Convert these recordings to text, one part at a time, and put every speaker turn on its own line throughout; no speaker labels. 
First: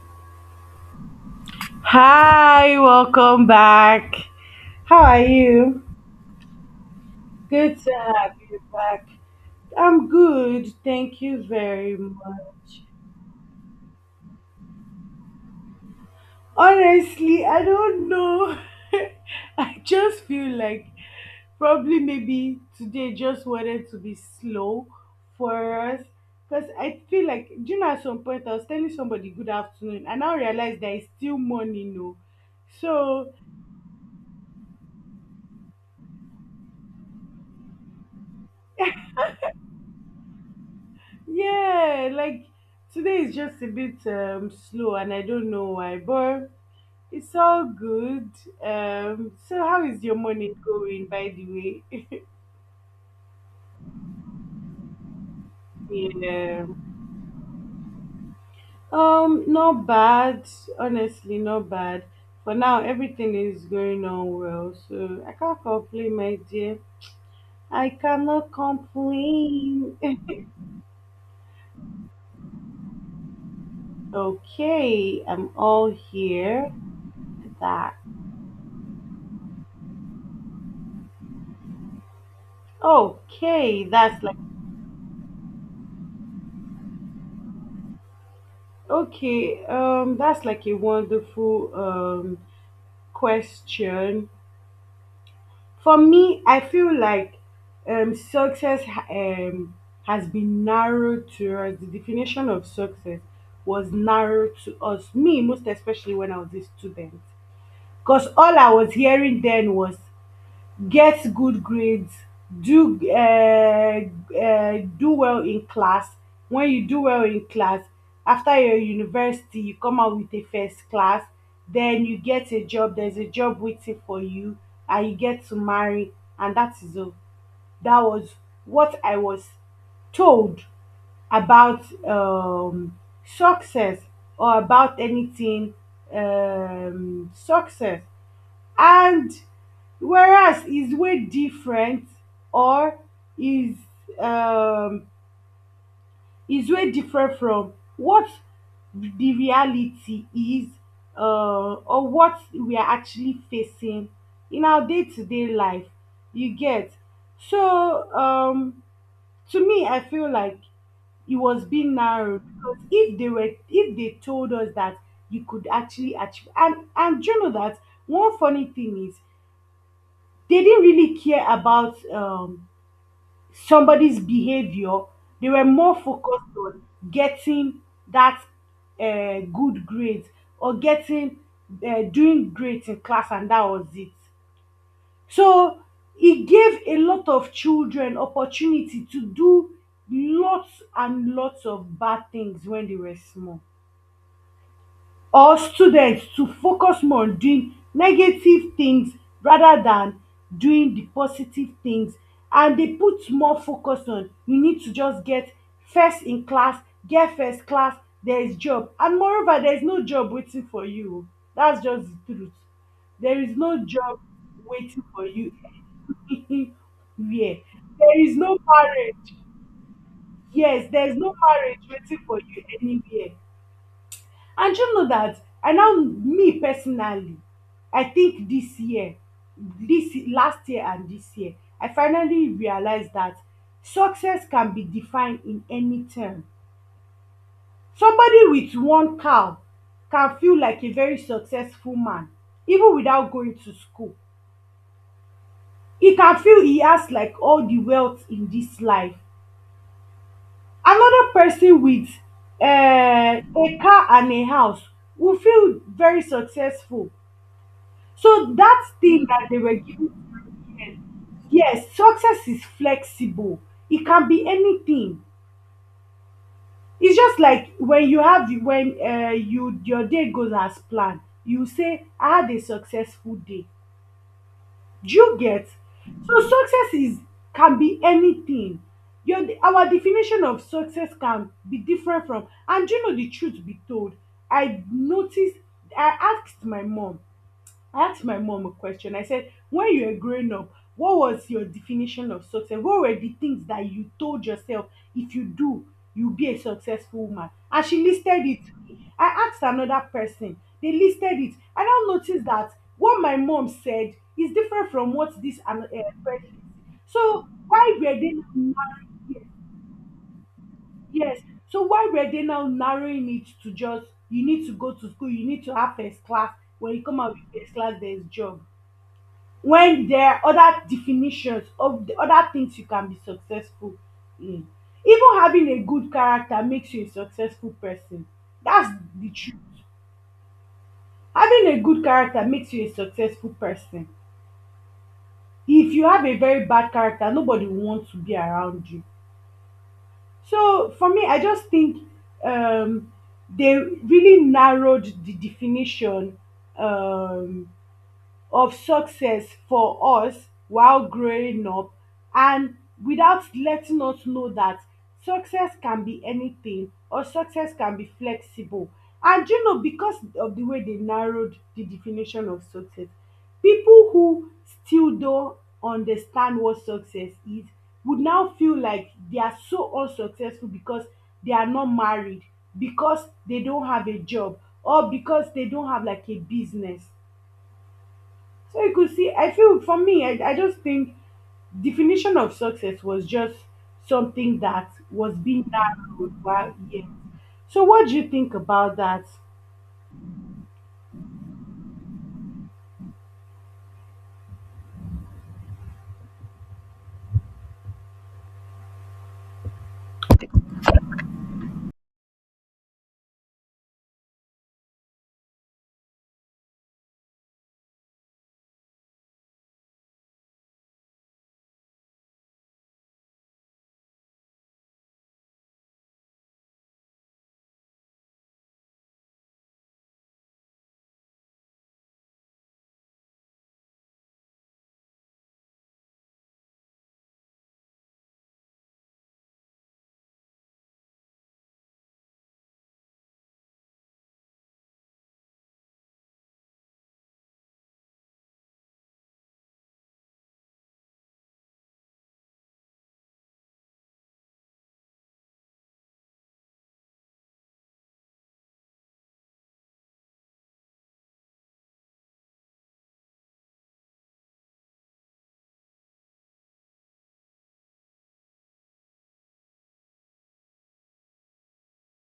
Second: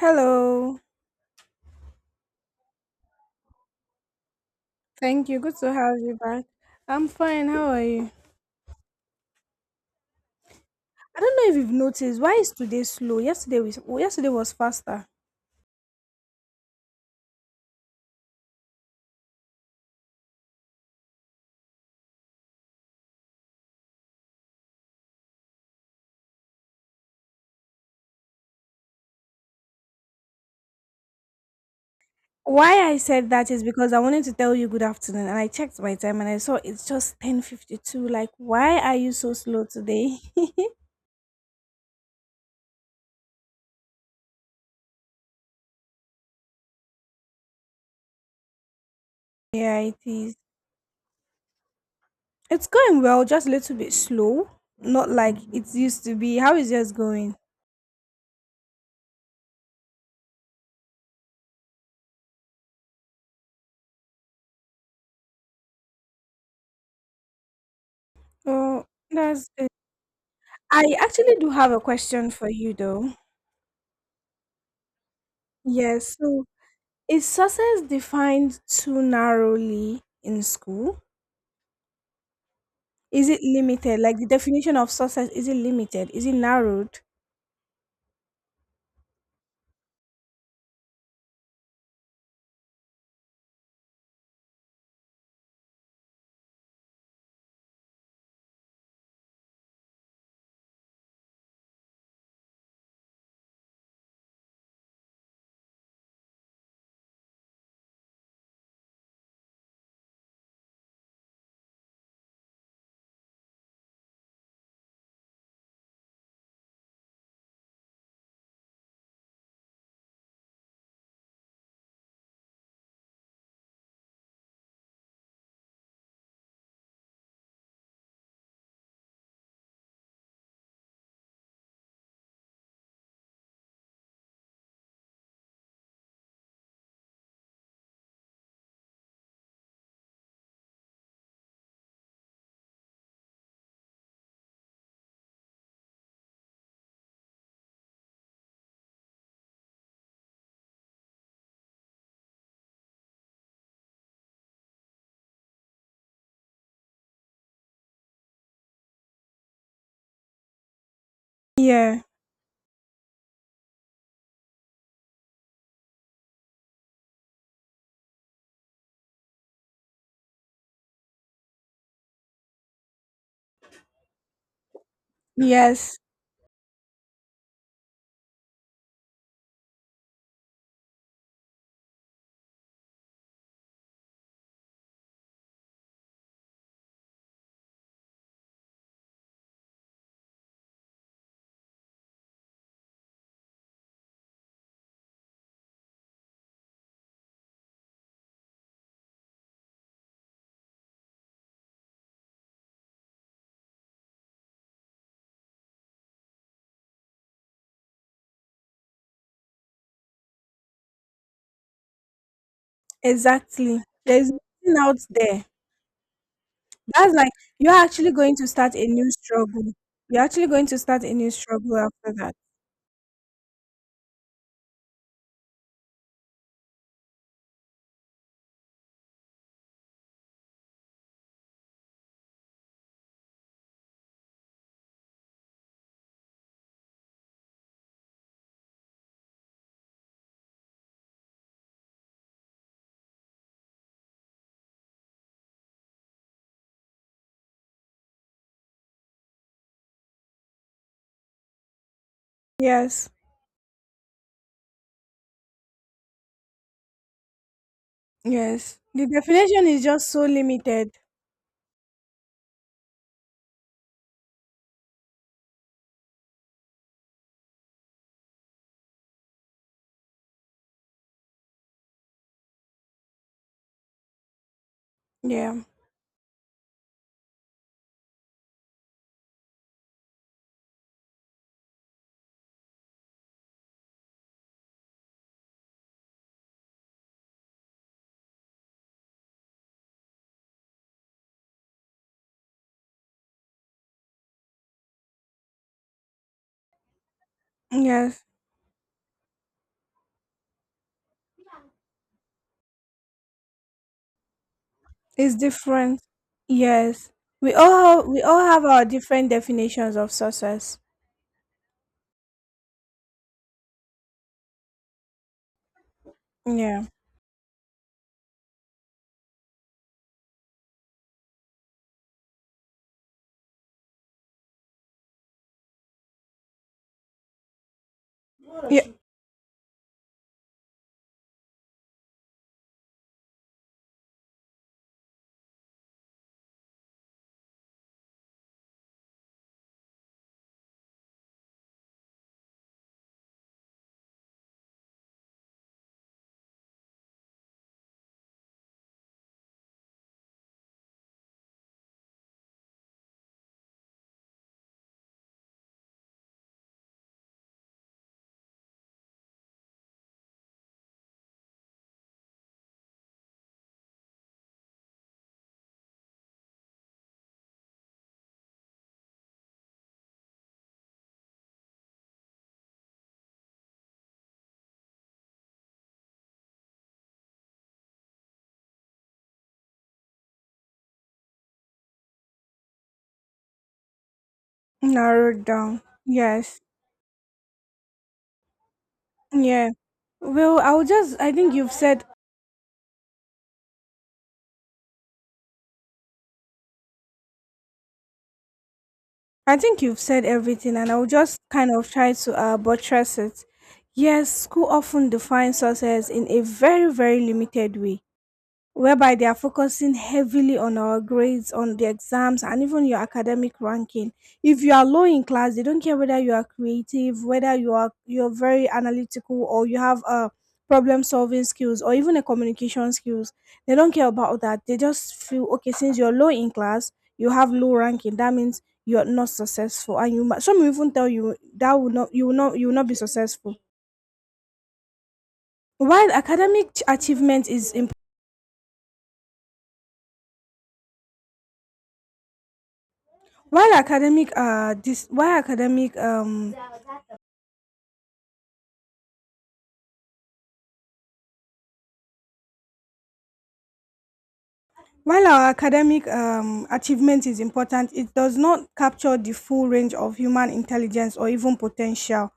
Hello.
Hi, welcome back. How are
Thank you. Good to
you?
have you back. I'm fine. How
Good
are
to
you?
have you back. I'm good.
I
Thank
don't
you
know if you've
very
noticed. Why is today
much.
slow? Yesterday was faster.
Honestly, I don't know. I just feel like probably maybe today just wanted to be slow for us because I feel like, do you know, at some point I was telling somebody good afternoon and now realize that it's still morning, no?
Why I said
So
that is because I wanted to tell you good afternoon and I checked my time and I saw it's just 10:52. Like, why are you so slow today?
Yeah, like today is just a bit slow and I don't know why, but it's all good. So
Yeah,
how
it
is your
is.
morning going by the way?
It's going well, just a little bit slow. Not like it used to be. How
Yeah.
is yours going?
Not bad. Honestly, not bad. For now everything is going on well, so I can't complain, my dear. I cannot
Oh, that's good.
complain.
I actually do have a question for you though.
Okay, I'm all
Yes, so
here.
is success
That
defined too narrowly in school? Is it
okay,
limited? Like,
that's
the
like
definition of success, is it limited? Is it narrowed?
Okay, that's like a wonderful question. For me, I feel like um, success ha- um, has been narrowed to us. The definition of success was narrowed to us, me, most especially when I was a student. Because all I was hearing then was: get good grades, do do well in class. When you do well in class, after your university you come out with a first class, then you get a job, there's a job waiting for you, and you get to marry. And that is all that was what I was told about success, or about anything, success. And Whereas his way different or is um is way different from what the reality is, or what we are actually facing in our day-to-day life, you get. so um to me, I feel like it was being
Yeah.
narrowed, because if they told us that you could actually achieve, and do you know that one funny thing is, they didn't really care about somebody's behavior. They were more
Yes.
focused on getting that good grades, or getting doing great in class, and that was it. So it gave a lot of children opportunity to do lots and lots of bad things when they were small, or students to focus more on doing negative things rather than doing the positive things. And dey put more focus on: you need to just get first in class, get first class, there is job. And moreover, there is no job waiting for you o, dats just the truth. There is
Exactly.
no job
There's nothing out
waiting for
there.
you
That's like,
anywhere,
you're actually
there
going
is
to
no
start a new
marriage.
struggle. You're actually going to
Yes,
start
there
a
is
new
no
struggle
marriage
after
waiting
that.
for you anywhere. And you know that, I now, me personally, I think this year, this last year and this year, I finally realized that success can be defined in any term. Somebody with one cow can feel like a very successful man even without going to school. He can feel he has like all the wealth in this life. Another person with
Yes.
a car and a house will feel very successful. So
Yes.
that
The
thing that they
definition
were
is just
giving
so
to,
limited.
yes, yes, success is flexible. It can be anything. It's just like when you have, when you, your day goes as planned. You say, "I had a successful day." Do you
Yeah.
get? So success is can be anything. Your Our definition of success can be different from. And do you know, the truth be told, I noticed. I asked my mom I asked my mom a question. I said, when you were growing up, what was your definition of success? What were the things that you told yourself, if you do, you'll be a successful woman? And she
Yes.
listed it. I asked another person, they listed it. I now noticed that what my mom said is different from
It's
what this
different.
person.
Yes.
So
We all
why
have,
were
we
they
all
now
have our different
narrowing,
definitions of success.
yes. So why were they now narrowing it to just: you need to go to school, you need to have first class.
Yeah.
When you come out with first class, there's job, when there are other definitions of the other things you can be successful in. Even having a good character makes you a successful person,
Yeah,
that's the truth. Having a good character makes you a successful person. If you have a very bad character, nobody wants to be around you. So for me, I just think um they really narrowed the definition um of success for us while growing up, and without letting us know that success can be anything, or success can be flexible. And you know, because of the way they narrowed the definition of success, people who still don't understand what success is would now feel like they are so unsuccessful, because they are not married, because they don't have a job, or because they don't have like a business. So you could see, I feel, for me, I just think definition of success was just something that was
narrowed
being
down.
narrowed.
Yes.
Wow, yeah. So what do you think about that?
Yeah. Well, I'll just I think you've said I think you've said everything and I'll just kind of try to buttress it. Yes, school often defines us as in a very, very limited way, whereby they are focusing heavily on our grades, on the exams, and even your academic ranking. If you are low in class, they don't care whether you are creative, whether you're very analytical, or you have problem solving skills, or even a communication skills. They don't care about that. They just feel okay, since you're low in class, you have low ranking. That means you're not successful, and you might, some will even tell you that will not you will not you will not be successful. While academic ch- achievement is important While academic dis- while academic while our academic achievement is important, it does not capture the full range of human intelligence or even potential.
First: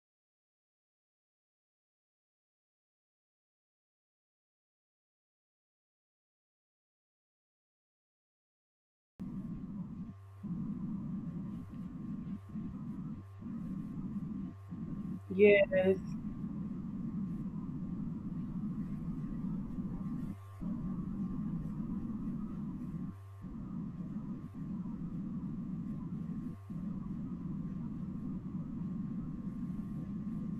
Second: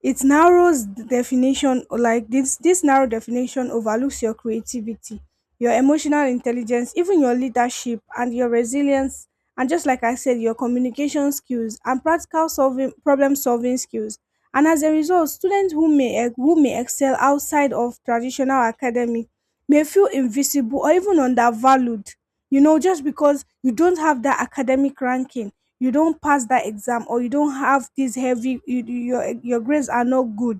It narrows the definition. Like, this narrow definition overlooks your creativity, your emotional intelligence, even your leadership and your resilience, and just like I said, your communication skills and practical solving problem solving skills. And as a result,
Yes,
students who may excel outside of traditional academy may feel invisible or even undervalued, you know, just because you don't have that academic ranking, you don't pass that exam, or you don't have this heavy your grades are not good,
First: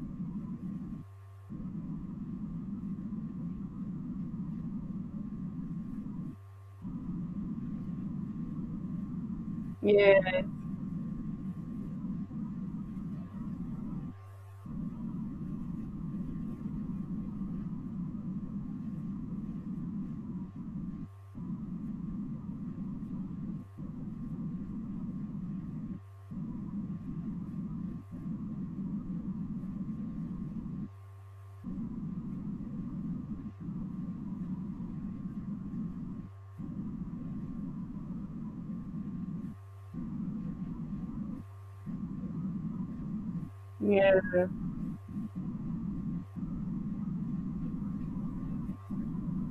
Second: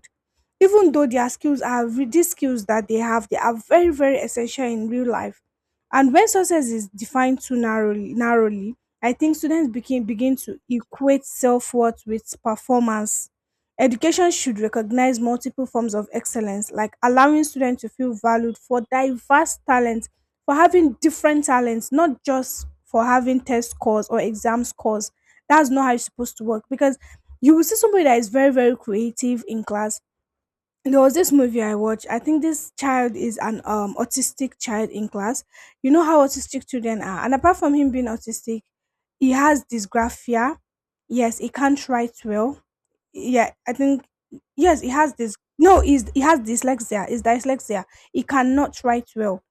even though their skills are re- these skills that they have, they are very, very essential in real life. And when success is defined too narrowly, I think students begin
yes,
to equate self-worth with performance. Education should recognize multiple forms of excellence, like allowing students to feel valued for diverse talents, for having different talents, not just for having test scores or exam scores. That's not how it's supposed to work, because you will see somebody that is very, very creative in class. There was this movie I watched. I think this child is an autistic child in class. You know how autistic children are. And apart from him being autistic, he has dysgraphia. Yes, he can't write well. Yeah I think
yes,
Yes, he has this, no he's he has dyslexia, he's dyslexia. He cannot write well.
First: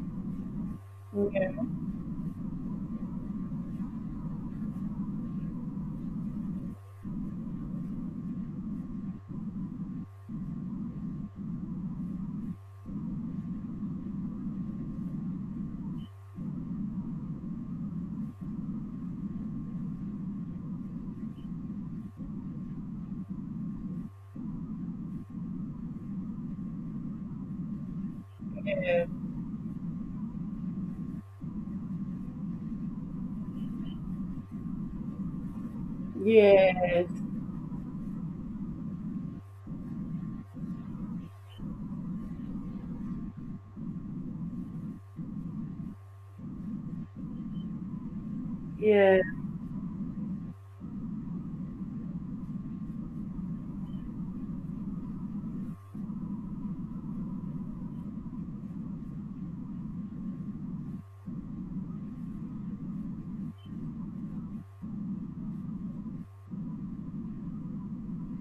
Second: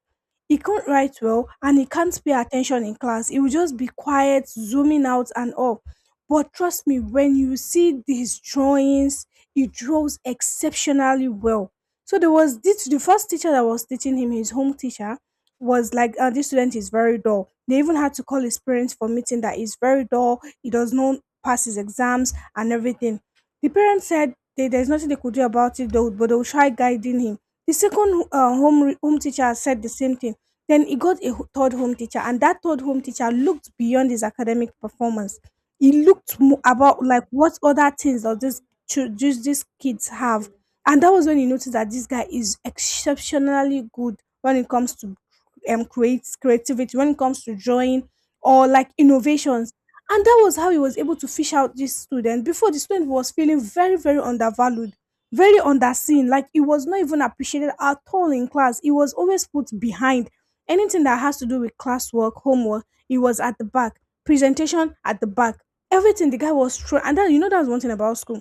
He can not write well,
yes,
and he can't pay attention in class. He will just be quiet, zooming out and all. But trust me, when you see his drawings, he draws exceptionally well. So there was this, the first teacher that was teaching him, his home teacher, was like, this student is very dull. They even had to call his parents for meeting that he's very dull, he does not pass his exams and everything. The parents said they, there's nothing they could do about it, though, but they will try guiding him. The second home teacher said the same thing. Then he got a third home teacher, and that third home teacher looked beyond his academic performance. He looked mo- about
yes,
like what other things does does these kids have, and that was when he noticed that this guy is exceptionally good when it comes to create creativity, when it comes to drawing or like innovations. And that was how he was able to fish out this student. Before, the student was feeling very, very undervalued, very underseen. Like, he was not even appreciated at all in class. He was always put behind. Anything that has to do with classwork, homework, he was at the back. Presentation at the back. Everything the guy was through. And that, you know, that's one thing about school.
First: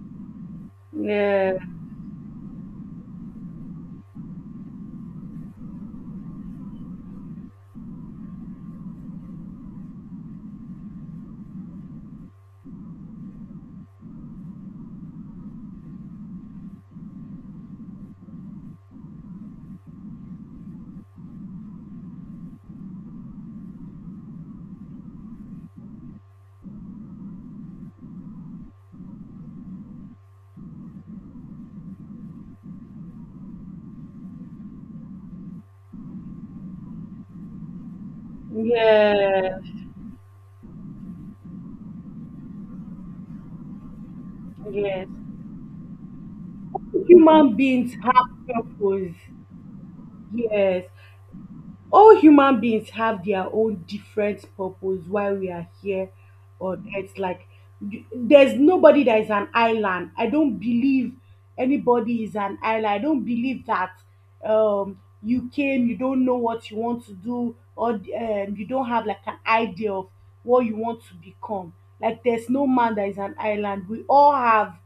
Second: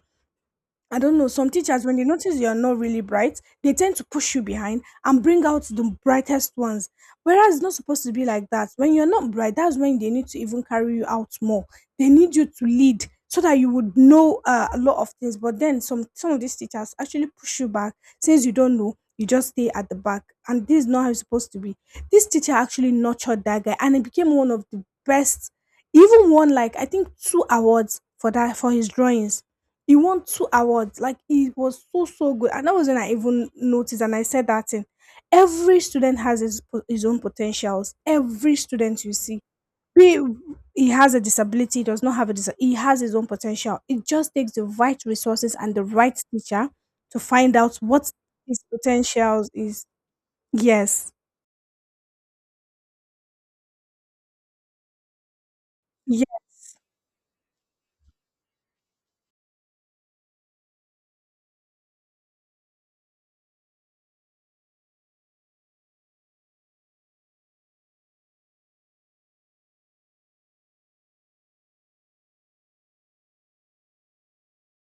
I don't know, some
yes,
teachers, when they notice you're not really bright, they tend to push you behind and bring out the brightest ones. Whereas it's not supposed to be like that. When you're not bright, that's when they need to even carry you out more. They need you to lead so that you would know a lot of things. But then some of these teachers actually push you back. Since you don't know, you just stay at the back. And this is not how it's supposed to be. This teacher actually nurtured that guy and he became one of the best. He even won like, I think, two awards for that, for his drawings. He won two awards. Like, he was so good, and that was when I even noticed. And I said that thing. Every student has his own potentials. Every student you see,
yes, yes,
be he has a disability, he does not have a dis. He has his own potential. It just takes the right
yes.
resources and the right teacher to
Human
find out
beings
what
have
his
purpose.
potentials is.
Yes.
Yes.
All human beings have their own different purpose why we are here
Yeah.
on earth. Like, there's nobody that is an island, I don't believe anybody is an island. I don't believe that you came, you don't know what you want to do, or you don't have like an idea of what you want to become. Like, there's no man that is an island, we all have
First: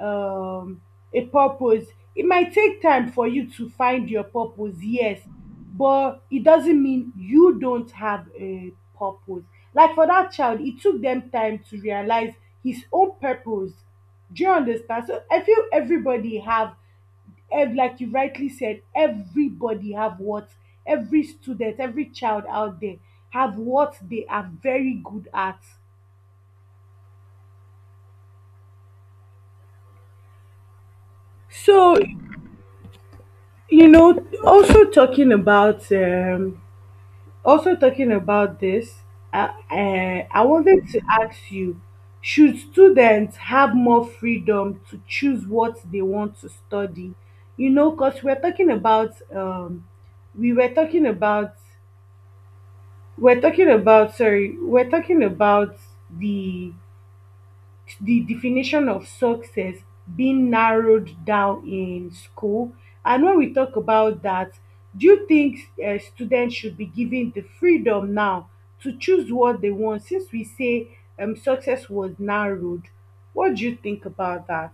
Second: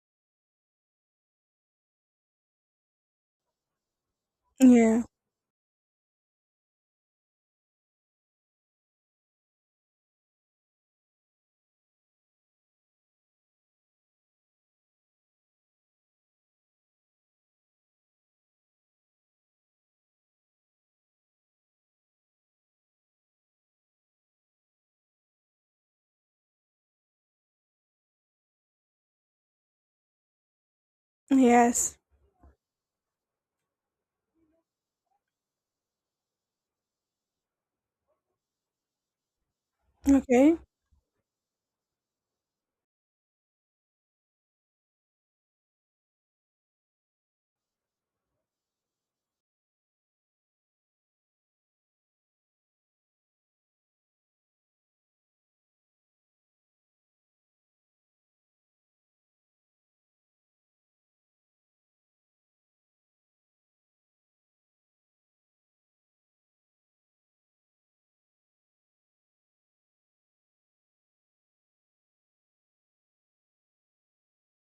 um a purpose. It might take time for you to find your purpose,
Yeah.
yes, but it doesn't mean you don't have a purpose. Like for that child, it took them time to realize his own purpose. Do you understand? So I feel everybody have, like you rightly said, everybody have what, every student, every child out there have what they are very good at. So
Yes.
you know, also talking about this, I
Okay.
wanted to ask you, should students have more freedom to choose what they want to study? You know, because we're talking about, we were talking about, we're talking about, sorry, we're talking about the the definition of success being narrowed down in school. And when we talk about that, do you think students should be given the freedom now to choose what they want, since we say success was narrowed? What do you think about that?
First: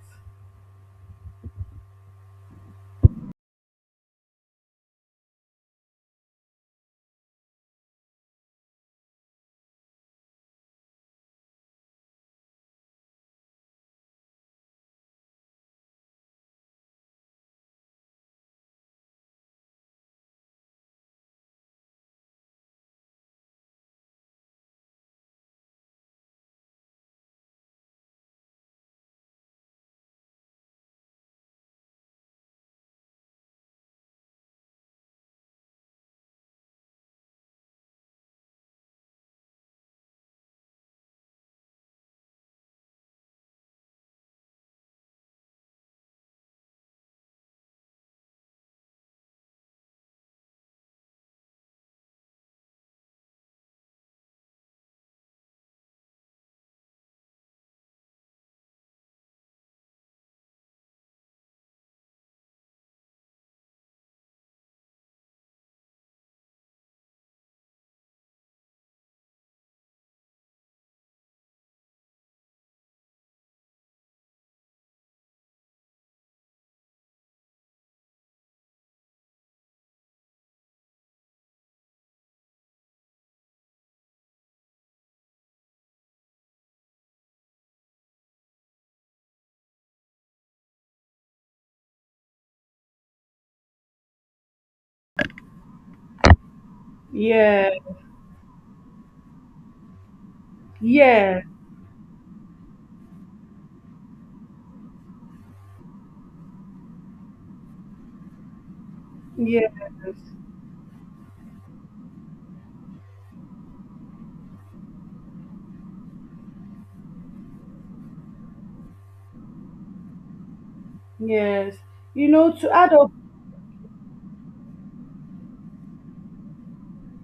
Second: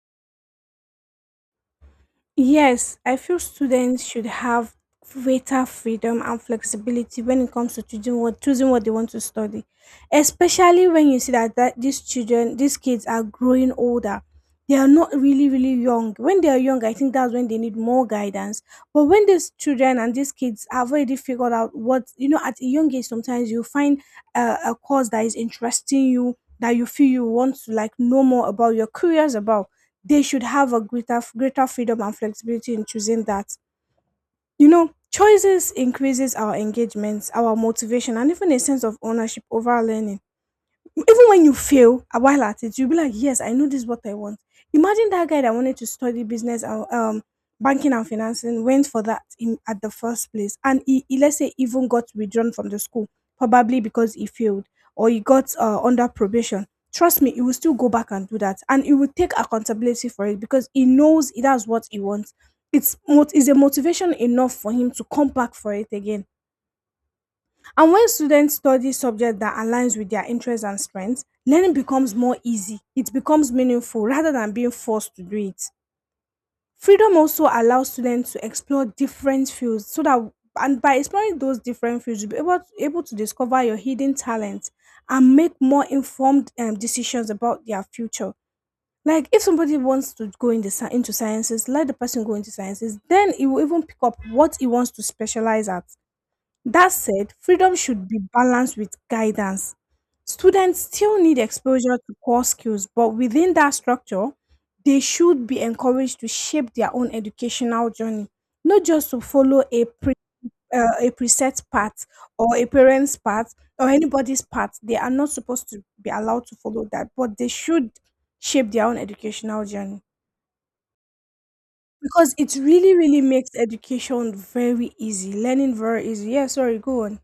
Yes, I feel students should have greater freedom and flexibility when it comes to choosing what they want to study. Especially when you see that, that these children, these kids are growing older. They are not really, really young. When they are young, I think that's when they need more guidance. But when these children and these kids have already figured out what, you know, at a young age, sometimes you find a course that is interesting you, that you feel you want to like know more about, you're curious about, they should have a greater freedom and flexibility in choosing that. You know, choices increases our engagements, our motivation, and even a sense of ownership over our learning. Even when you fail a while at it, you'll be like, yes, I know this is what I want. Imagine that guy that wanted to study business and banking and financing, went for that in at the first place, and he let's say even got withdrawn from the school, probably because he failed, or he got under probation. Trust me, he will still go back and do that, and he will take accountability for it, because he knows that's what he wants. Is a motivation enough for him to come back for it again. And when students study subjects that aligns with their interests and strengths, learning becomes more easy. It becomes meaningful rather than being forced to do it. Freedom also allows students to explore different fields, so that, and by exploring those different fields, you'll be able to, able to discover your hidden talents and make more informed decisions about their future. Like, if somebody wants to go in the, into sciences, let the person go into sciences. Then he will even pick up what he wants to specialize at. That said,
Yeah,
freedom should be balanced with guidance. Students still need
yeah,
exposure to core skills, but within that structure, they should be encouraged to shape their own educational journey, not just to follow
yes,
a pre, a preset path, or a parent's path, or anybody's path. They are not supposed to be allowed to follow that, but they should shape their own educational journey,
yes. You
because
know,
it
to add
really,
up
really makes education very easy, learning very easy. Yeah, sorry, go on.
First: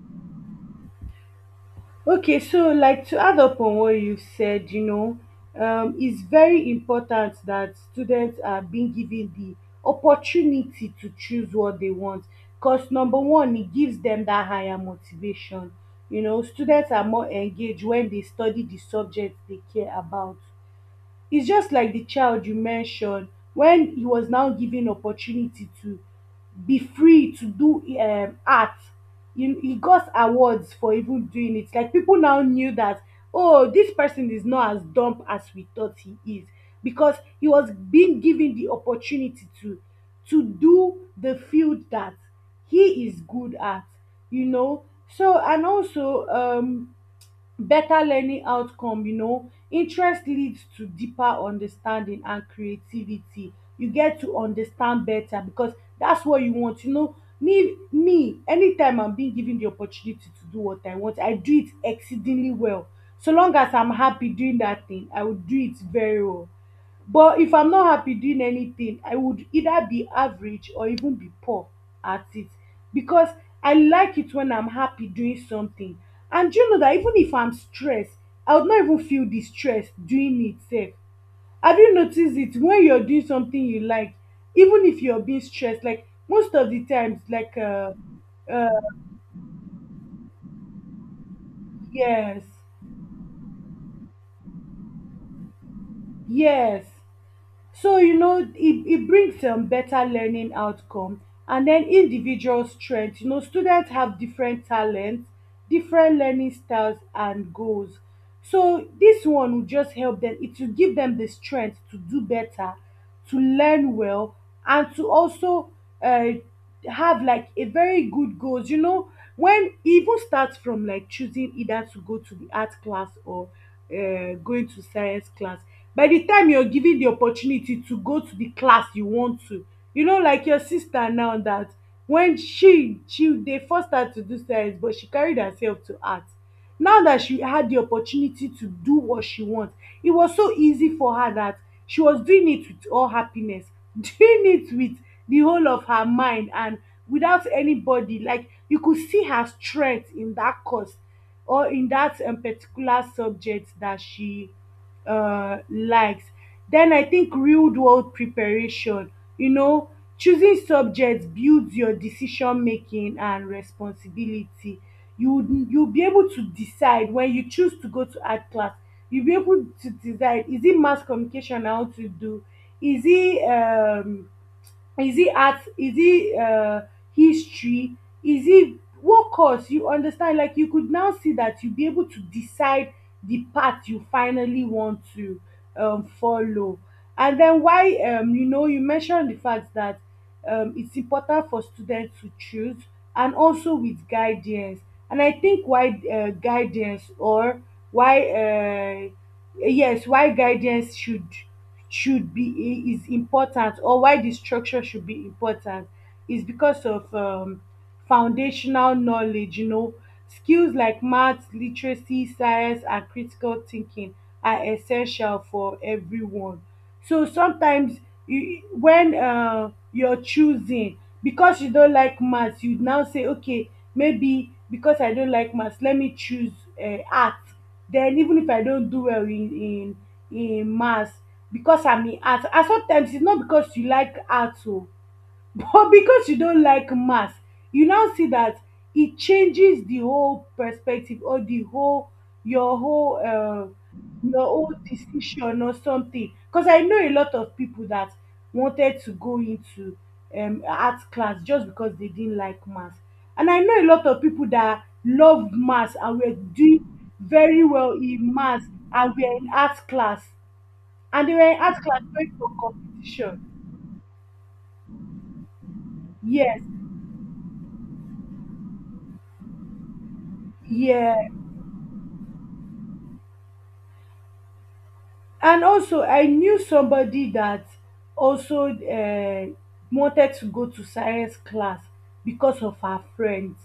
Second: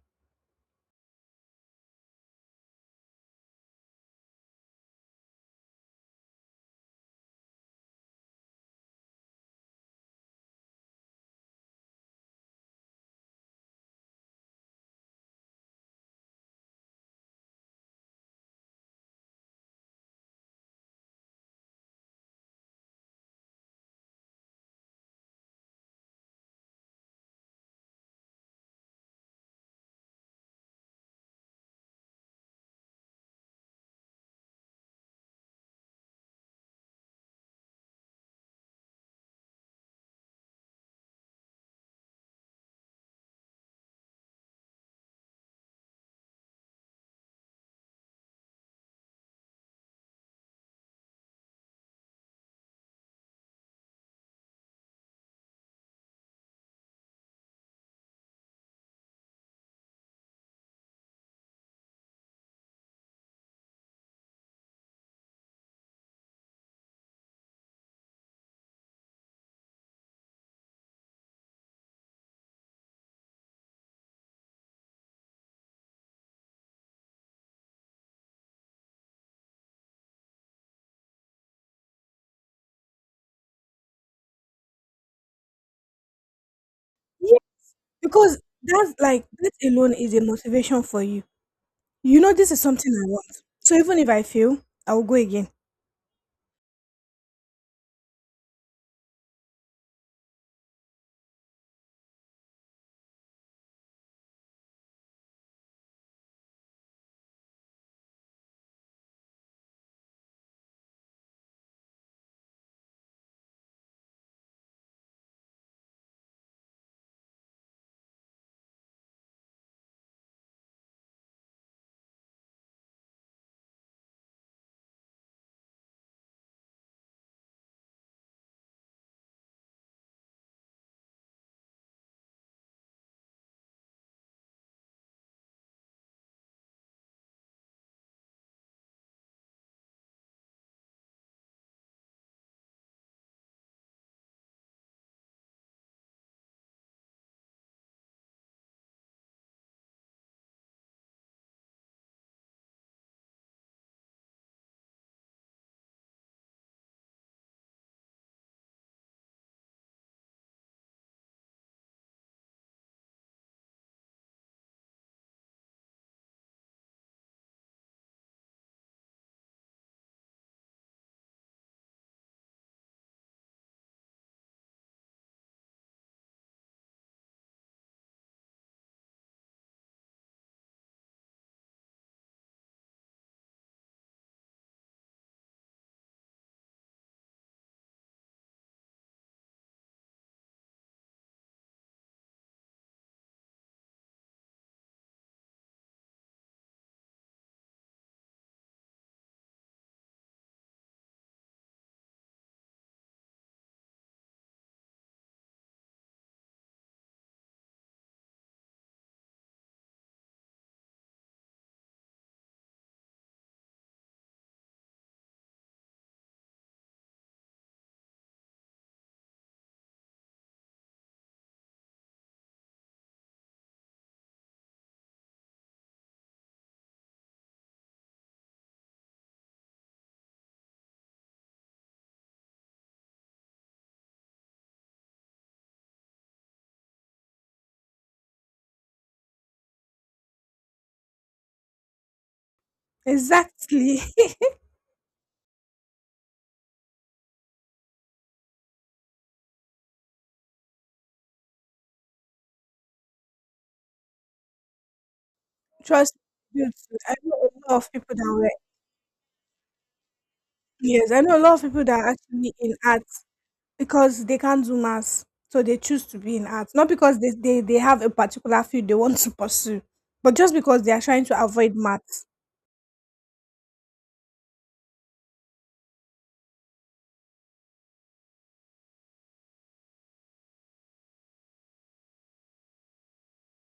Okay, so like to add up on what you said, you know, it's very important that students are being given the opportunity to choose what they want. Because number one, it gives them that higher motivation. You know, students are more engaged when they study the subject they care about. Its just like the child you mentioned, when he was now given opportunity to be free to do art, he got awards for even doing it. Like, people now knew that, oh, this person is not as dumb as we thought he is, because he was being given the opportunity to do the field that he is good at, you know. So and also, better learning outcome. You know, interest leads to deeper understanding and creativity. You get to understand better because that's what you want. You know, me me anytime I'm being given the opportunity to do what I want, I do it exceedingly well. So long as I'm happy doing that thing, I will do it very well. But if I'm not happy doing anything, I would either be average or even be poor at it, because I like it when I'm happy doing something. And do you know that even if I'm stressed, I would not even feel the stress doing it sef. Have you noticed it, when you're doing something you like, even if you're being stressed, like most of the times, like
Because
uh
that's like, that alone is a motivation for you. You know,
yes,
this is something I want. So even if I fail, I will go again.
yes. So you know, it brings better learning outcome, and then individual strength. You know, students have different talents, different learning styles and goals. So this one will just help them. It will give them the strength to do better, to learn well, and to also uh, have like a very good goals. You know, when it even starts from like choosing either to go to the art class or going to science class, by the time you're given the opportunity to go to the class you want to, you know, like your sister now, that when she dey force her to do science but she carried herself to art, now that she had the opportunity to do what she wants, it was so easy for her that she was doing it with all happiness, doing it with the whole of her mind and without anybody. Like, you could see her strength in that course, or in that particular subject that she likes. Then I think real world preparation, you know, choosing subjects builds your decision making and responsibility. You'll be able to decide when you choose to go to art class. You'll be able to decide: is it mass communication I want to do? Is it um, is it art, is it history, is it what course? You understand, like, you could now see that you'll be able to decide the path you finally want to follow. And then why— you know, you mentioned the fact that it's important for students to choose, and also with guidance. And I think why guidance, or why yes, why guidance should be— is important, or why the structure should be important, is because of foundational knowledge, you know, skills like math, literacy, science and critical thinking are essential for everyone. So sometimes you— when you're choosing, because you don't like maths, you now say, okay, maybe because I don't like maths, let me choose art. Then even if I don't do well in— maths, because I'm in art— and sometimes it's not because you like art, oh, but because you don't like maths, you now see that it changes the whole perspective, or the whole— your whole
Exactly.
your whole decision, or something, because I know a lot of people that wanted to go into art class just because they didn't like maths. And I know a lot of people that love maths
Trust
and were
me, dude,
doing
I know
very
a lot of
well
people
in
that were
maths and were in art class,
yes, I
and they
know a
were
lot
in
of
art
people that
class
are
going for
actually in art
competition.
because they can't do maths. So they choose to be in
Yes.
art. Not because they have a particular field they want to pursue, but just because they are
Yeah.
trying to avoid maths.
And also, I knew somebody that also wanted to go to science class because of her friends.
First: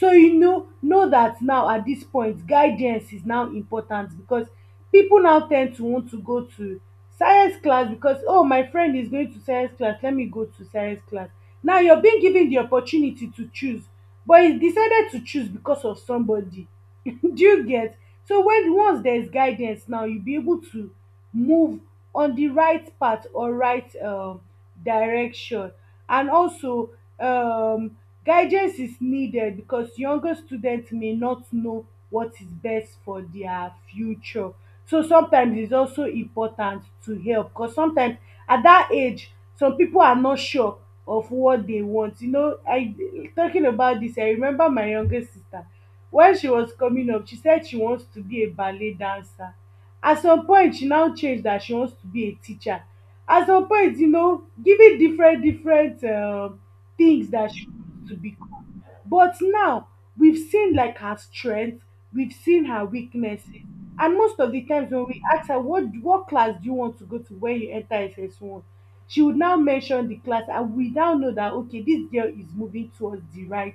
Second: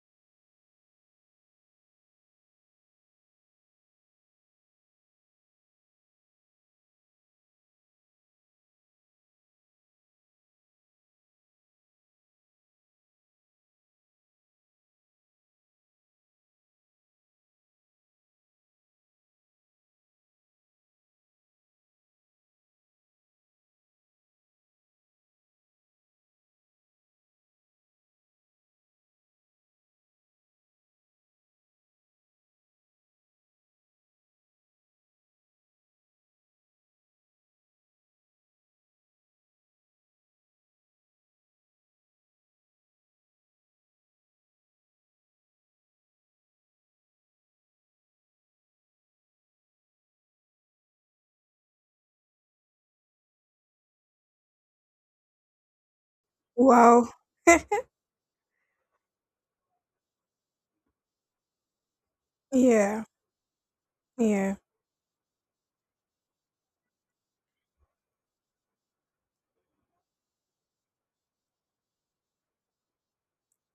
So you know that now at dis point guidance is now important, because pipu now ten d to want to go to science class, because, "Oh, my friend is going to science class, let me go to science class." Now you're being given the opportunity to choose, but you decided to choose because of somebody. Do you get? So when once there's guidance, now you'll be able to move on the right path, or right direction. And also, um, guidance is needed because younger students may not know what is best for their future. So sometimes it's also important to help, because sometimes at that age some people are not sure of what they want. You know, I— talking about this, I remember my youngest sister. When she was coming up, she said she wants to be a ballet dancer. At some point she now change that she wants to be a teacher. At some point, you know, giving different different
Wow.
things that she wants to become. But now we've seen, like, her strength, we've seen her
Yeah.
weaknesses, and most of
Yeah.
the times when we ask her, What class do you want to go to when you enter SS1?", she would now mention the class, and we now know that, okay, dis girl is moving towards the right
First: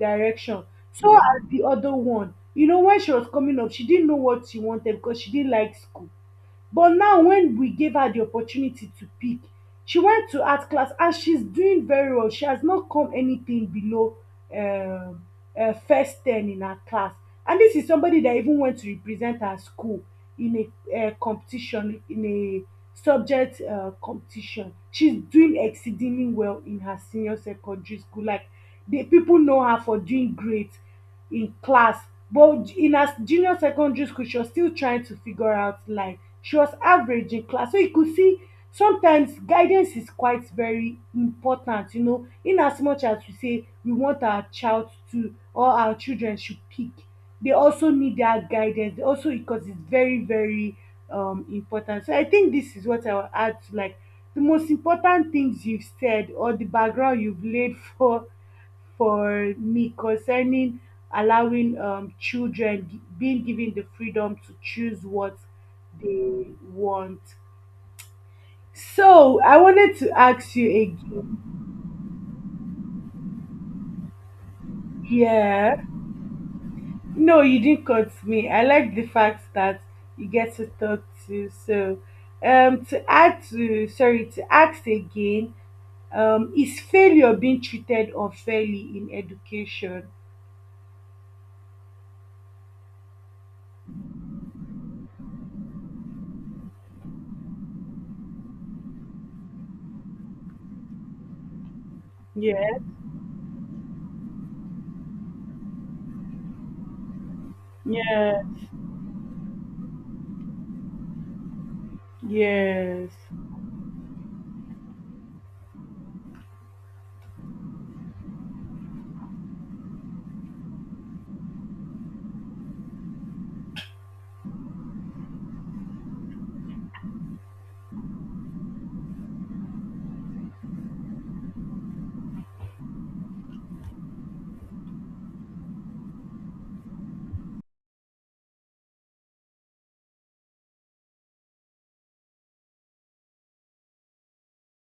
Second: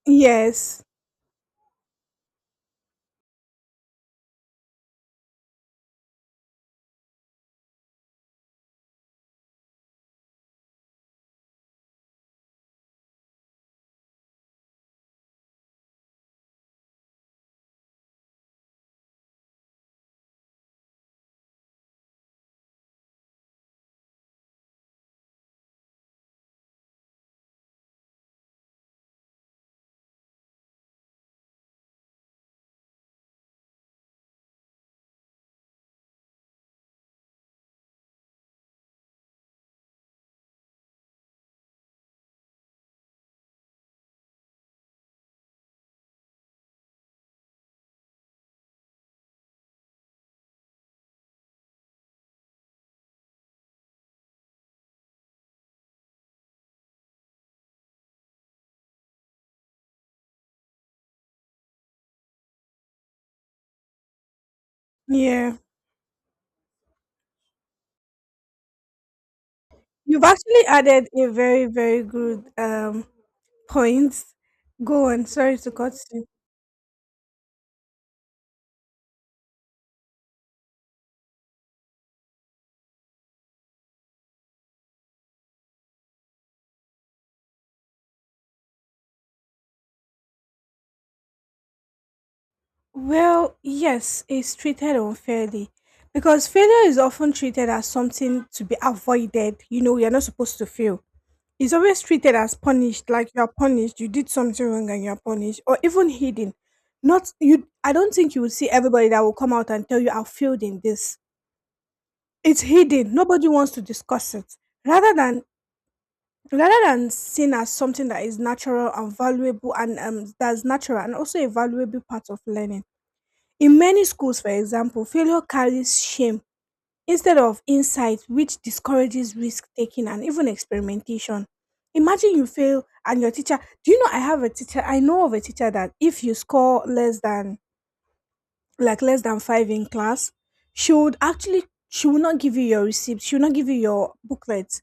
direction.
Yes.
So as the other one, you know, when she was coming up she didn't know what she wanted because she didn't like school. But now when we gave her the opportunity to pick, she went to art class and she's doing very well. She has not come anything below um first ten in her class, and this is somebody that even went to represent her school in a competition, in a subject competition. She's doing exceedingly well in her senior secondary school, like, the people know her for doing great in class, but in her junior secondary school she was still trying to figure out life. She was average in class, so you could see, sometimes guidance is quite very important, you know, in as much as we say we want our child to— or our children should pick, they also need that guidance. They also— because it's very very important. So I think this is what I will add to, like, the most important things you've said, or the background you've laid for me concerning allowing children being given the freedom to choose what
Yeah.
they want. So I wanted to
You've
ask
actually
you
added a
again.
very, very good point. Go on, sorry to
Yeah.
cut you.
No, you didn't cut me. I like the fact that you get to talk to. So, to add to— sorry to ask again, is failure being treated unfairly in education?
Well, yes, it's treated unfairly because failure is often treated as something to be avoided. You know, you're not supposed to fail. It's always treated as
Yeah.
punished, like you're punished, you did something wrong and you're punished, or even hidden. Not you I don't think you
Yeah.
will see everybody that will come out and tell you I failed in this. It's
Yes.
hidden. Nobody wants to discuss it. Rather than rather than seen as something that is natural and valuable and that's natural and also a valuable part of learning. In many schools, for example, failure carries shame instead of insight, which discourages risk taking and even experimentation. Imagine you fail and your teacher, do you know, I know of a teacher that if you score less than 5 in class, she would actually she will not give you your receipt, she will not give you your booklet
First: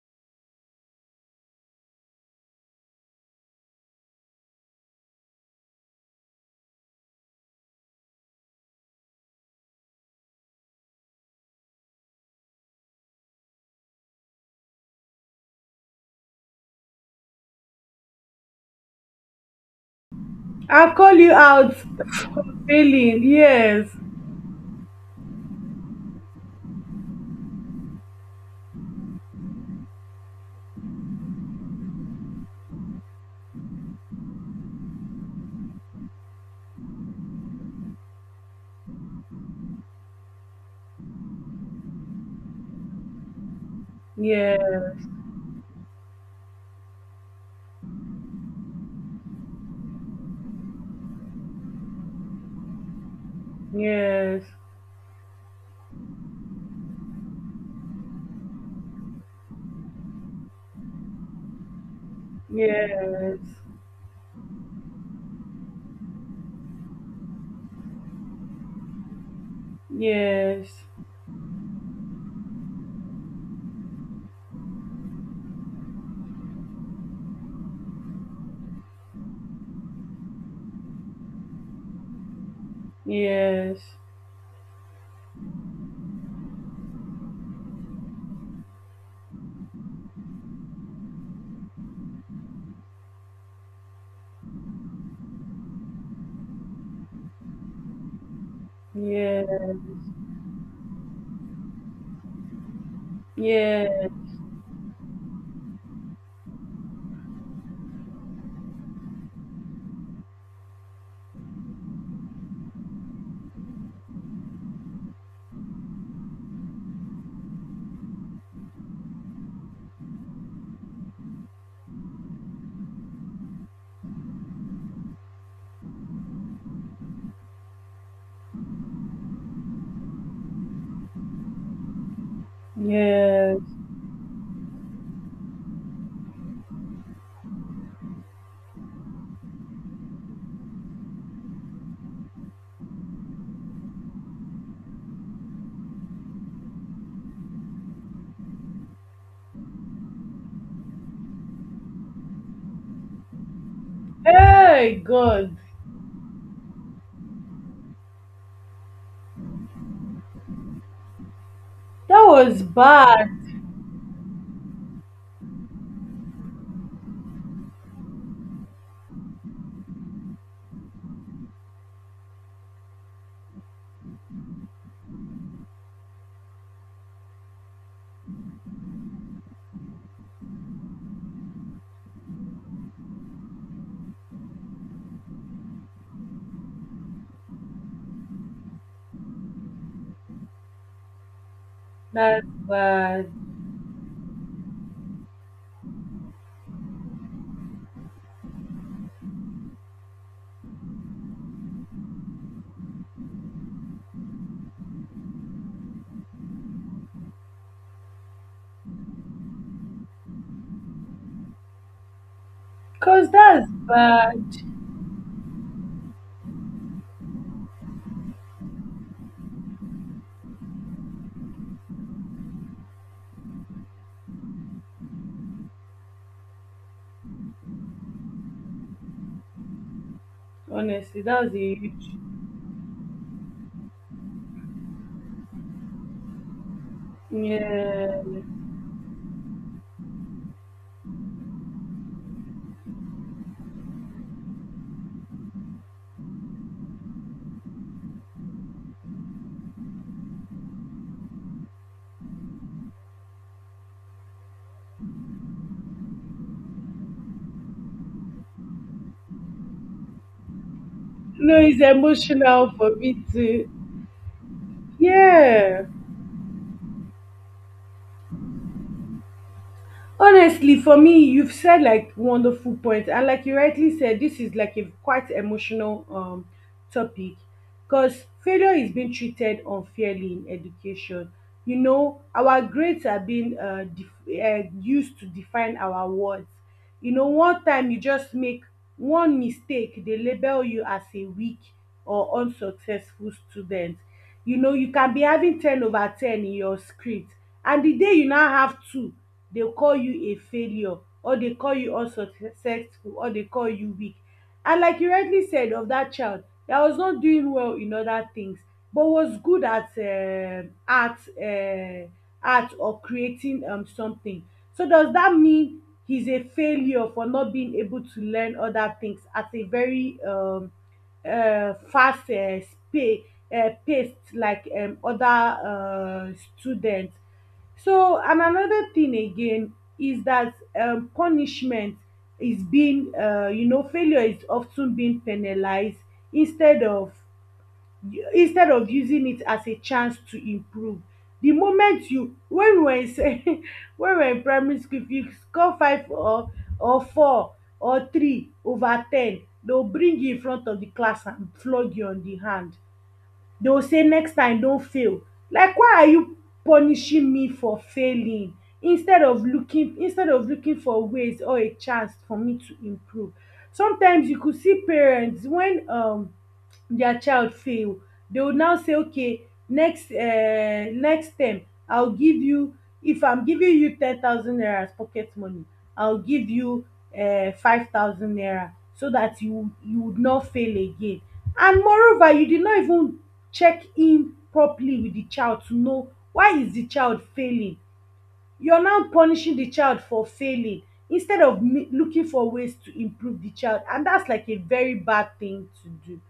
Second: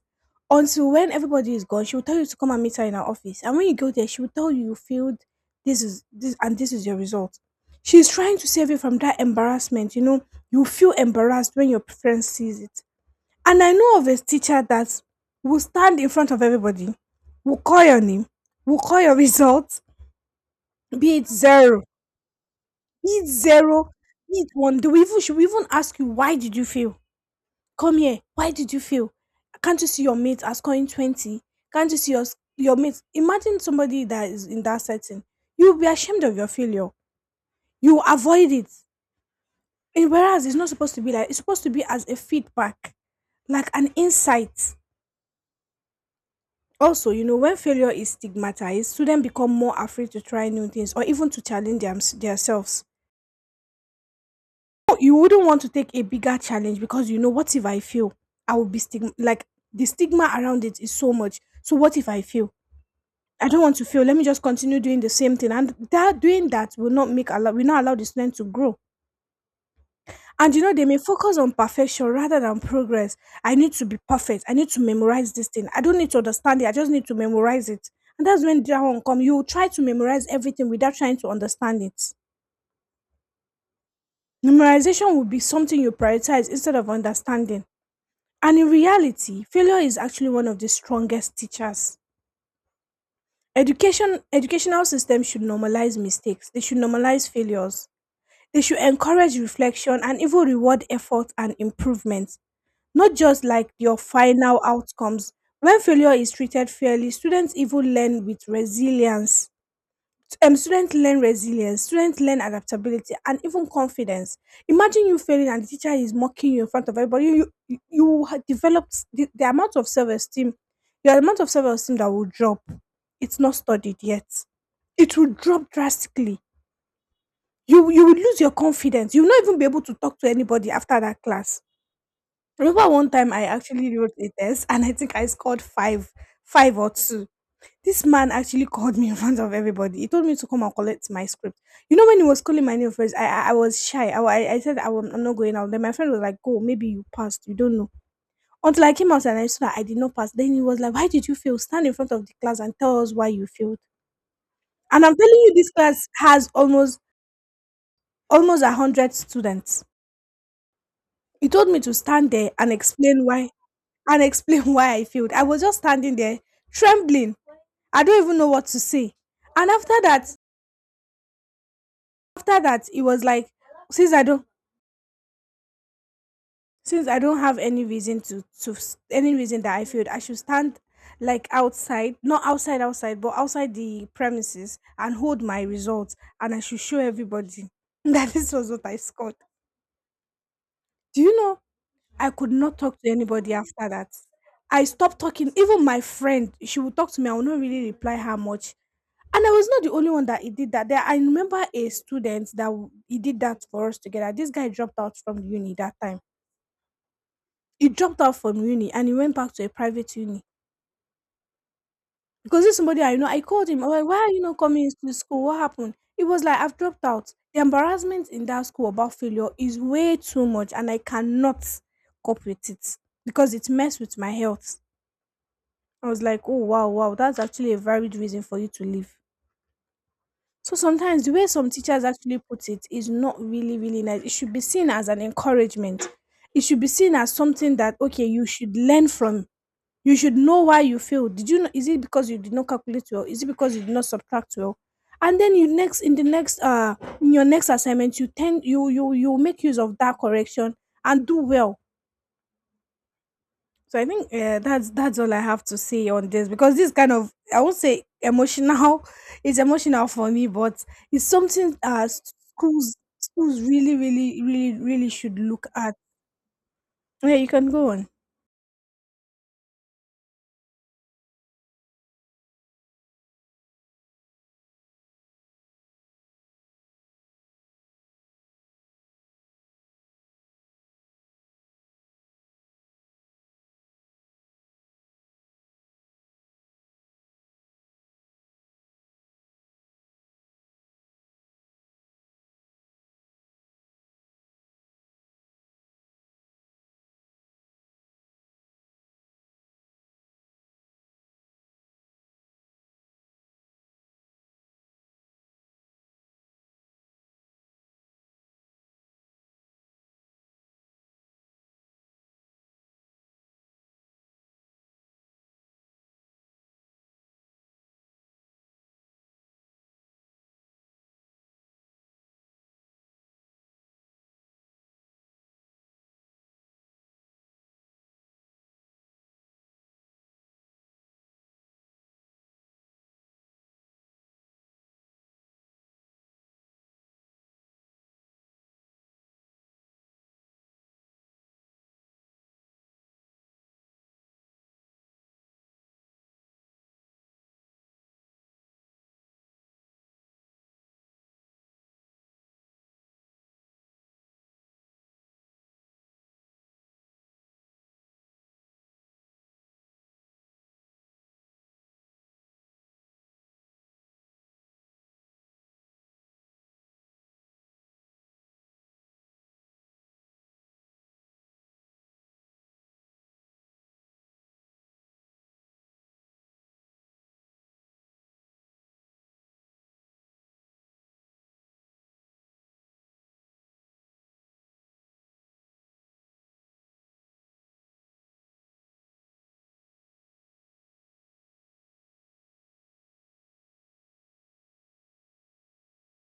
until when everybody is gone. She will tell you to come and meet her in her office, and when you go there, she will tell you you failed. This is this and this is your result. She's trying to save you from that embarrassment. You know, you feel embarrassed when your friend sees it. And I know of a teacher that will stand in front of everybody, will call your name, will call your results,
I'll call
be it
you out
0,
for failing.
need
Yes.
0, need 1. Do we even should we even ask you why did you fail? Come here. Why did you fail? Can't you see your mate are scoring 20? Can't you see your mate? Imagine somebody that is in that setting. You will be ashamed of your failure. You will avoid it. And whereas it's not supposed to be like, it's supposed to be as a feedback, like an insight.
Yes.
Also, you know, when failure is stigmatized, students become more afraid to try new things or even to challenge themselves.
Yes.
Oh, you wouldn't want to take a bigger challenge because you know, what if I fail? I will be stigma like the stigma around it is so much. So what if I fail?
Yes.
I don't want to fail. Let me just continue doing the same thing. And that doing that will not allow the student to grow. And you
Yes.
know, they may focus on perfection rather than progress. I need to be perfect. I need to memorize this thing. I don't need to understand it. I just need to memorize it. And that's when that one come. You will try to memorize everything without trying to understand it.
Yes.
Memorization will be something you prioritize instead of understanding. And in reality, failure is actually one of the strongest teachers. Education educational systems should normalize mistakes. They should normalize failures. They should encourage
Yes.
reflection and even reward effort and improvement, not just like your
Yes.
final outcomes. When failure is treated fairly, students even learn with resilience, students learn resilience, students learn adaptability, and even confidence. Imagine you failing and the teacher is mocking you in front of everybody. You developed the amount of self esteem, the amount of self esteem that will drop. It's not studied yet. It will drop drastically. You will lose your confidence. You will not even be able to talk to anybody after that class. Remember one time I
Yes.
actually wrote a test and I think I scored 5, 5 or 2. This man actually called me in front of everybody. He told me to come and collect my script. You know, when he was calling my name first, I was shy. I said I'm not going out. Then my friend was like, "Go, maybe you passed. You don't know." Until I came out and I saw that I did not pass. Then he was like, "Why did you fail? Stand in front of the class and tell us why you failed."
Hey
And I'm telling you,
God.
this class has almost 100 students. He told me to
That
stand there
was
and explain
bad.
why and explain why I failed. I was just standing there trembling. I don't even know what to say. And after that it was like since i don't since I don't have any reason that I failed, I should stand like outside, not outside outside, but outside the premises, and hold my results, and I should show everybody that this was what I scored. Do you know, I
That's
could not talk to
bad.
anybody after that. I stopped talking. Even my friend, she would talk to me, I would not really reply her much. And I was not the only one that he did that. There, I remember a student that he did that for us together. This guy dropped out from uni that time. He dropped out from uni and he went back to a private uni because this somebody I know.
Cause
I
that's
called him. I was like, "Why are you
bad.
not coming to school? What happened?" He was like, "I've dropped out. The embarrassment in that school about failure is way too much, and I cannot cope with it because it messed with my health." I was like, "Oh wow, wow, that's actually a valid reason for you to leave." So
Honestly,
sometimes the
that
way
was a
some teachers
huge—
actually put it is not really, really nice. It should be seen as an encouragement. It should be seen as something that,
yeah.
okay, you should learn from. You should know why you failed. Did you know, is it because you did not calculate well? Is it because you did not subtract well? And then you next in the next in your next assignment you tend you you you make use of that correction and do well. So I think that's all I have to say on this, because this kind of, I won't say emotional it's emotional for me, but it's
No,
something
it's emotional for
schools
me
schools
too.
really really really really should look
Yeah.
at. Yeah, you can go on.
Honestly, for me, you've said, like, wonderful point, and like you rightly said, this is like a quite emotional topic, because failure is being treated unfairly in education. You know, our grades are being used to define our worth. You know, one time you just make one mistake, they label you as a weak or unsuccessful student. You know, you can be having 10 over 10 in your script, and the day you now have two, dey call you a failure, or dey call you unsuccessful, or dey call you weak. And like you rightly said of that child that was not doing well in other things but was good at art, or creating something. So does that mean he's a failure for not being able to learn other things at a very fast spa pace like other students? So, and another thing again is that, punishment is being— you know, failure is often being penalized, instead of instead of using it as a chance to improve. The moment you— when we were in when we were in primary school, if you score five, or four, or three over ten, they will bring you in front of the class and flog you on the hand. Dey go say, "Next time don fail." Like, why are you punishing me for failing, instead of looking for ways or a chance for me to improve? Sometimes you could see parents when their child fail, they will now say, okay, next term, I'll give you if I'm giving you 10,000 naira as pocket money, I'll give you 5000 naira, so that you would not fail again. And moreover, you did not even check in properly with the child to know why is the child failing. You're now punishing the child for failing, instead of looking for ways to improve the child, and that's like a very bad thing to do.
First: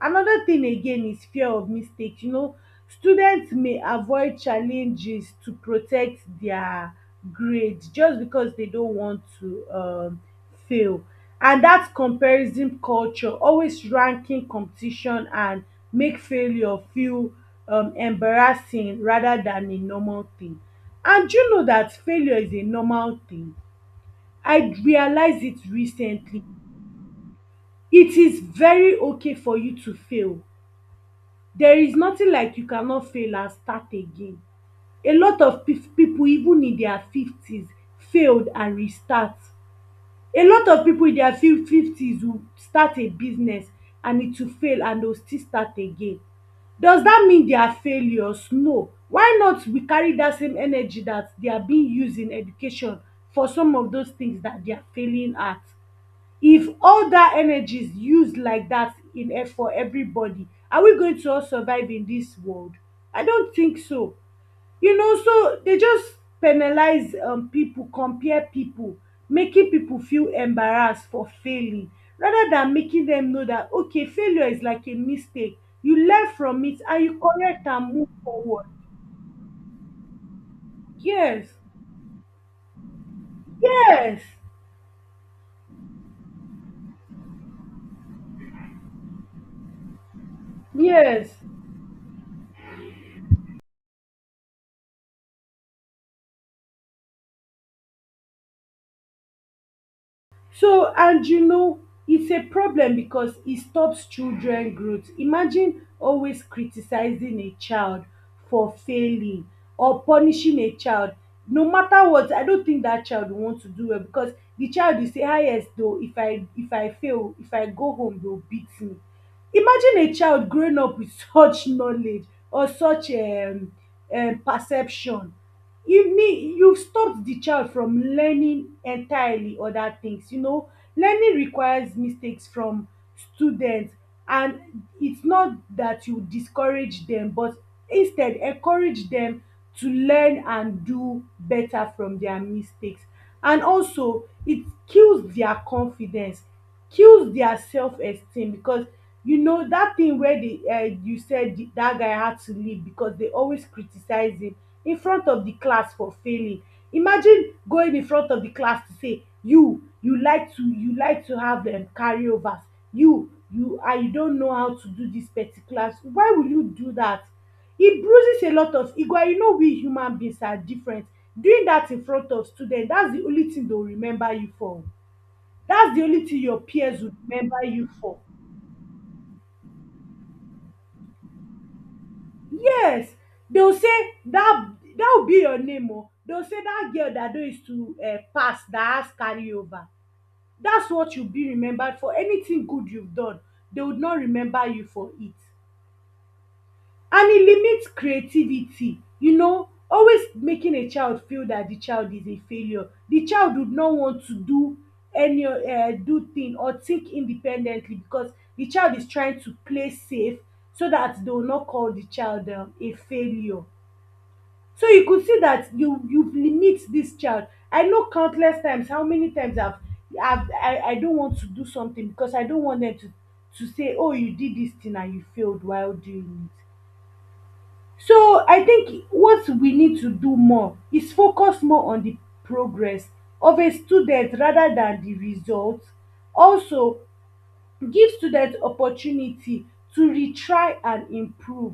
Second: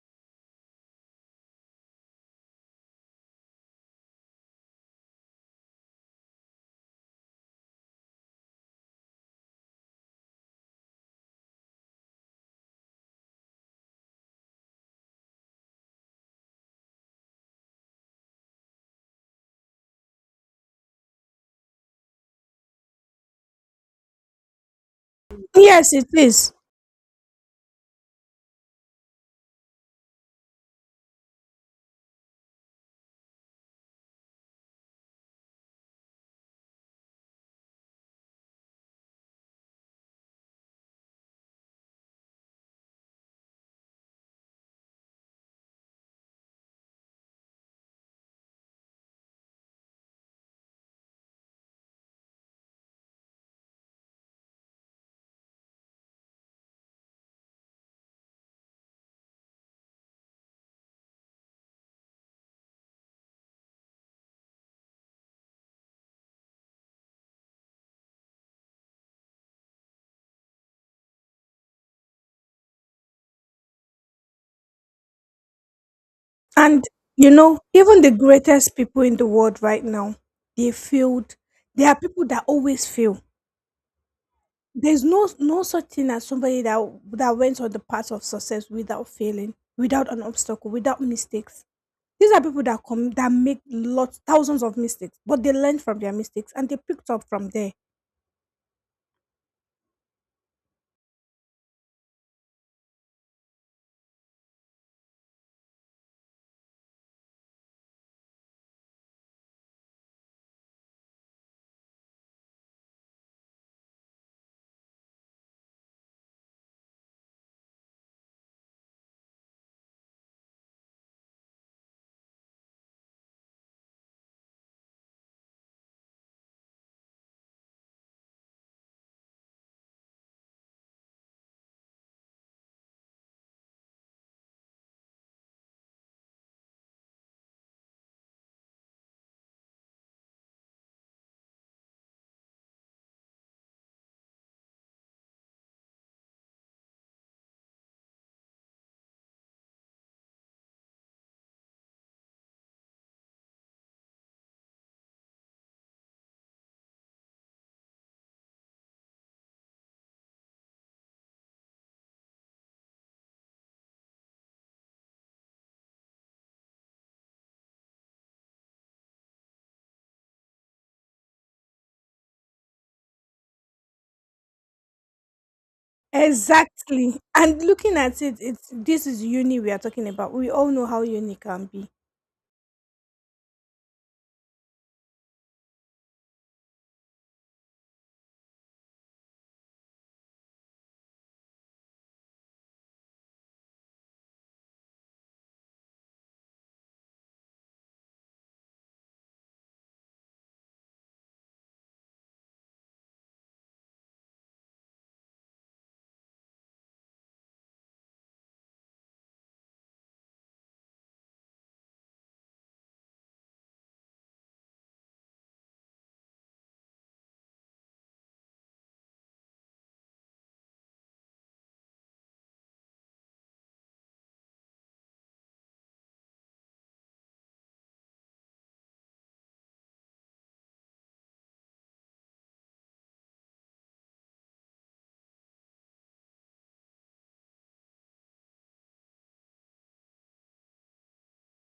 Another thing again is fear of mistake. You know, students may avoid challenges to protect their grade, just because they don't want to fail. And that comparison culture, always ranking, competition, and make failure feel embarrassing rather than a normal thing. And you know that failure is a normal thing. I realized it
Yes, it
recently.
is.
It is very okay for you to fail. There is nothing like you cannot fail and start again. A lot of people even in their fifties failed and restart. A lot of people in their fifties will start a business and it will fail, and they will still start again. Does that mean they are failures? No. Why not we carry that same energy that they are being used in education for some of those things that they are failing at? If all that energy is used like that in for everybody, are we going to all survive in this world? I don't think so. You know, so they just penalize people, compare people, making people feel embarrassed for failing, rather than making them know that, okay, failure is like a mistake, you learn from it
And
and you
you know,
correct and
even
move
the
forward.
greatest people in the world right now, they failed.
Yes.
There are people that always fail.
Yes.
There's no such thing as somebody that went on the path of success without failing, without an obstacle, without
Yes.
mistakes. These are people that come that make lots thousands of mistakes, but they learned from their mistakes and they picked up from there.
So, and you know, it's a problem because it stops children growth. Imagine always criticizing a child for failing, or punishing a child. No matter what, I don't think that child will want to do well, because the child will say, ah, yes though, if I fail, if I go home, they will beat me. Imagine a child growing up with such knowledge, or such perception. You mean you've stopped the child from learning entirely other things. You know, learning requires mistakes from students, and it's not that you discourage them, but instead encourage them to learn and do better from their mistakes. And also, it kills their confidence, kills their self esteem because you know that thing where they you said that guy had to leave because they always criticize him in front of the class for failing. Imagine going in front of the class to say you like to you like to have carryovers. You and you don't know how to do this particular, why will you do that? It bruises a lot of ego, and you know we human beings are different. Doing that in front of students, that's the only thing they'll remember you for. That's the only thing your peers would
Exactly. And
remember you
looking
for.
at it, it's this is uni we are talking about. We all know how uni can be.
Yes, they'll say that, that will be your name oh. They'll say that girl that don used to pass that has carry over. That's what you'll be remembered for. Anything good you've done, they would not remember you for it. And it limits creativity. You know, always making a child feel that the child is a failure, the child would not want to do any do thing or think independently because the child is trying to play safe, so that they will not call the child a failure. So you could see that you limit this child. I know countless times how many times I don't want to do something because I don't want them to say, oh you did this thing and you failed while doing it. So I think what we need to do more is focus more on the progress of a student rather than the result. Also, give students opportunity to retry and improve,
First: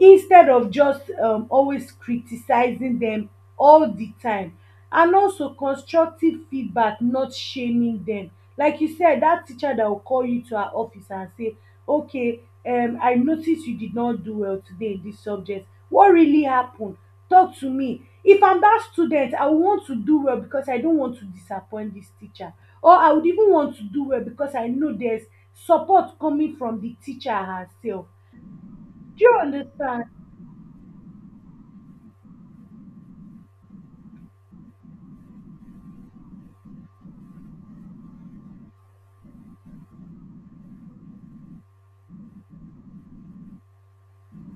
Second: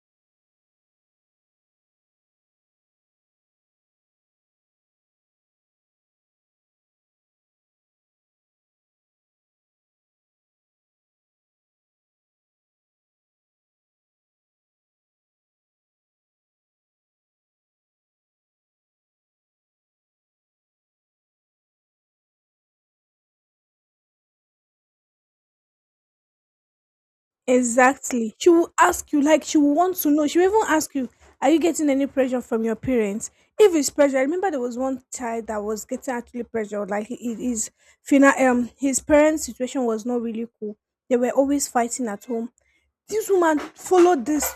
instead of just always criticising dem all the time. And also constructive feedback, not shaming them. Like you said, that teacher that will call you to her office and say, okay, I noticed you did not do well today in this subject, what really happened? Talk to me. If I'm that student, I will want to do well because I don't want to disappoint this teacher, or I would even want to do well because I know there's support coming from the teacher herself.
Exactly. She will ask you,
Do you
like she will want
understand?
to know. She will even ask you, are you getting any pressure from your parents? If it's pressure, I remember there was one child that was getting actually pressured. Like his parents' situation was not really cool. They were always fighting at home. This woman followed this.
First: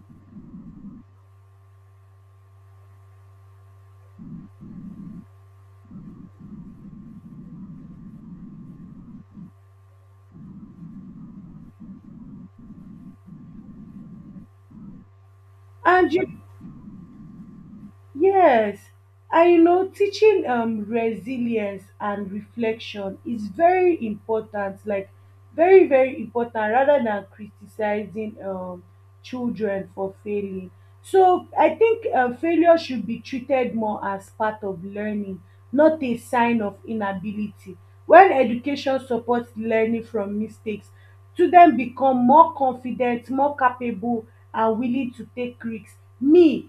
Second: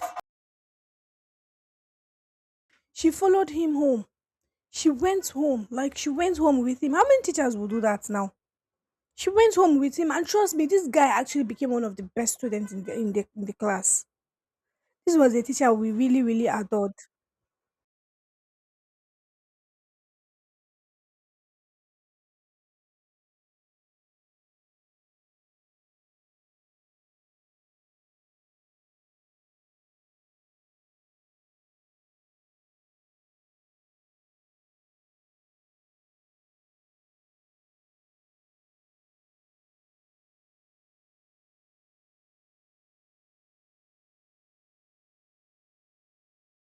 She followed him home. She went home. Like she went home with him. How many teachers will do that now? She went home with him, and trust me, this guy actually became one of the best students in the class. This was a teacher we
And
really,
you,
really adored.
yes, I know, teaching resilience and reflection is very important, like very, very important, rather than criticizing children for failing. So I think failure should be treated more as part of learning, not a sign of inability. When education supports learning from mistakes, students become more confident, more capable, and willing to take risks. Me,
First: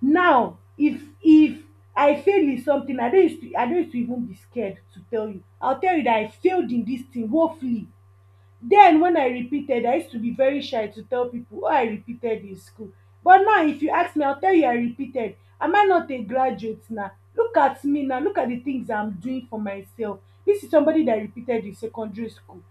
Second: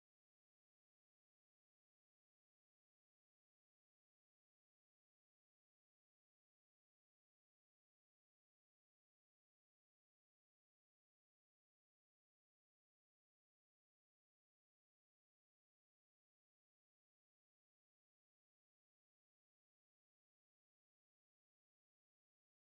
now if I fail in something, I no use to even be scared to tell you, I go tell you that I failed in this thing woefully. Then when I repeated, I used to be very shy to tell people, oh I repeated in school. But now if you ask me, I go tell you I repeated. Am I not a graduate na? Look at me now, look at the things I'm doing for myself. This is somebody that repeated in secondary school.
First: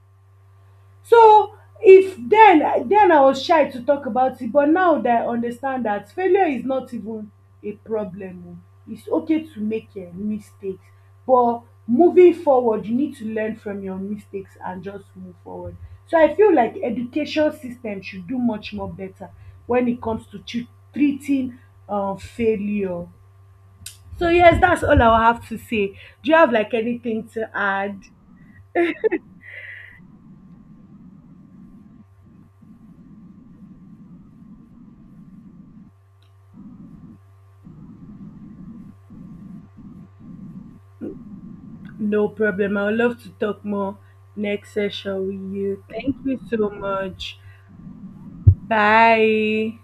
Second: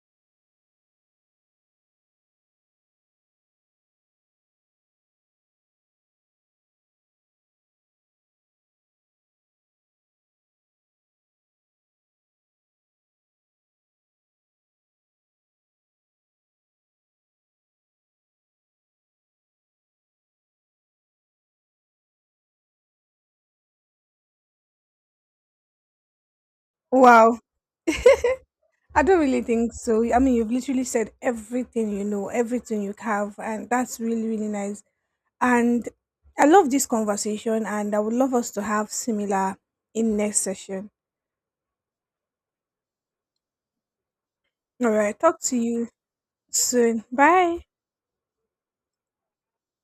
So if then I was shy to talk about it, but now that I understand that failure is not even a problem o, it's okay to make mistakes. But moving forward, you need to learn from your mistakes and just move forward. So I feel like education system should do much more better when it comes to treating failure. So yes, that's all I will have to say. Do you have like anything
Wow,
to add?
I don't really think so. I mean, you've literally said everything you know, everything you have, and that's really, really nice. And I love this conversation, and I would love us to have similar in next session.
No problem. I would love to talk more next
All right,
session
talk to
with you.
you
Thank you so
soon.
much.
Bye.
Bye.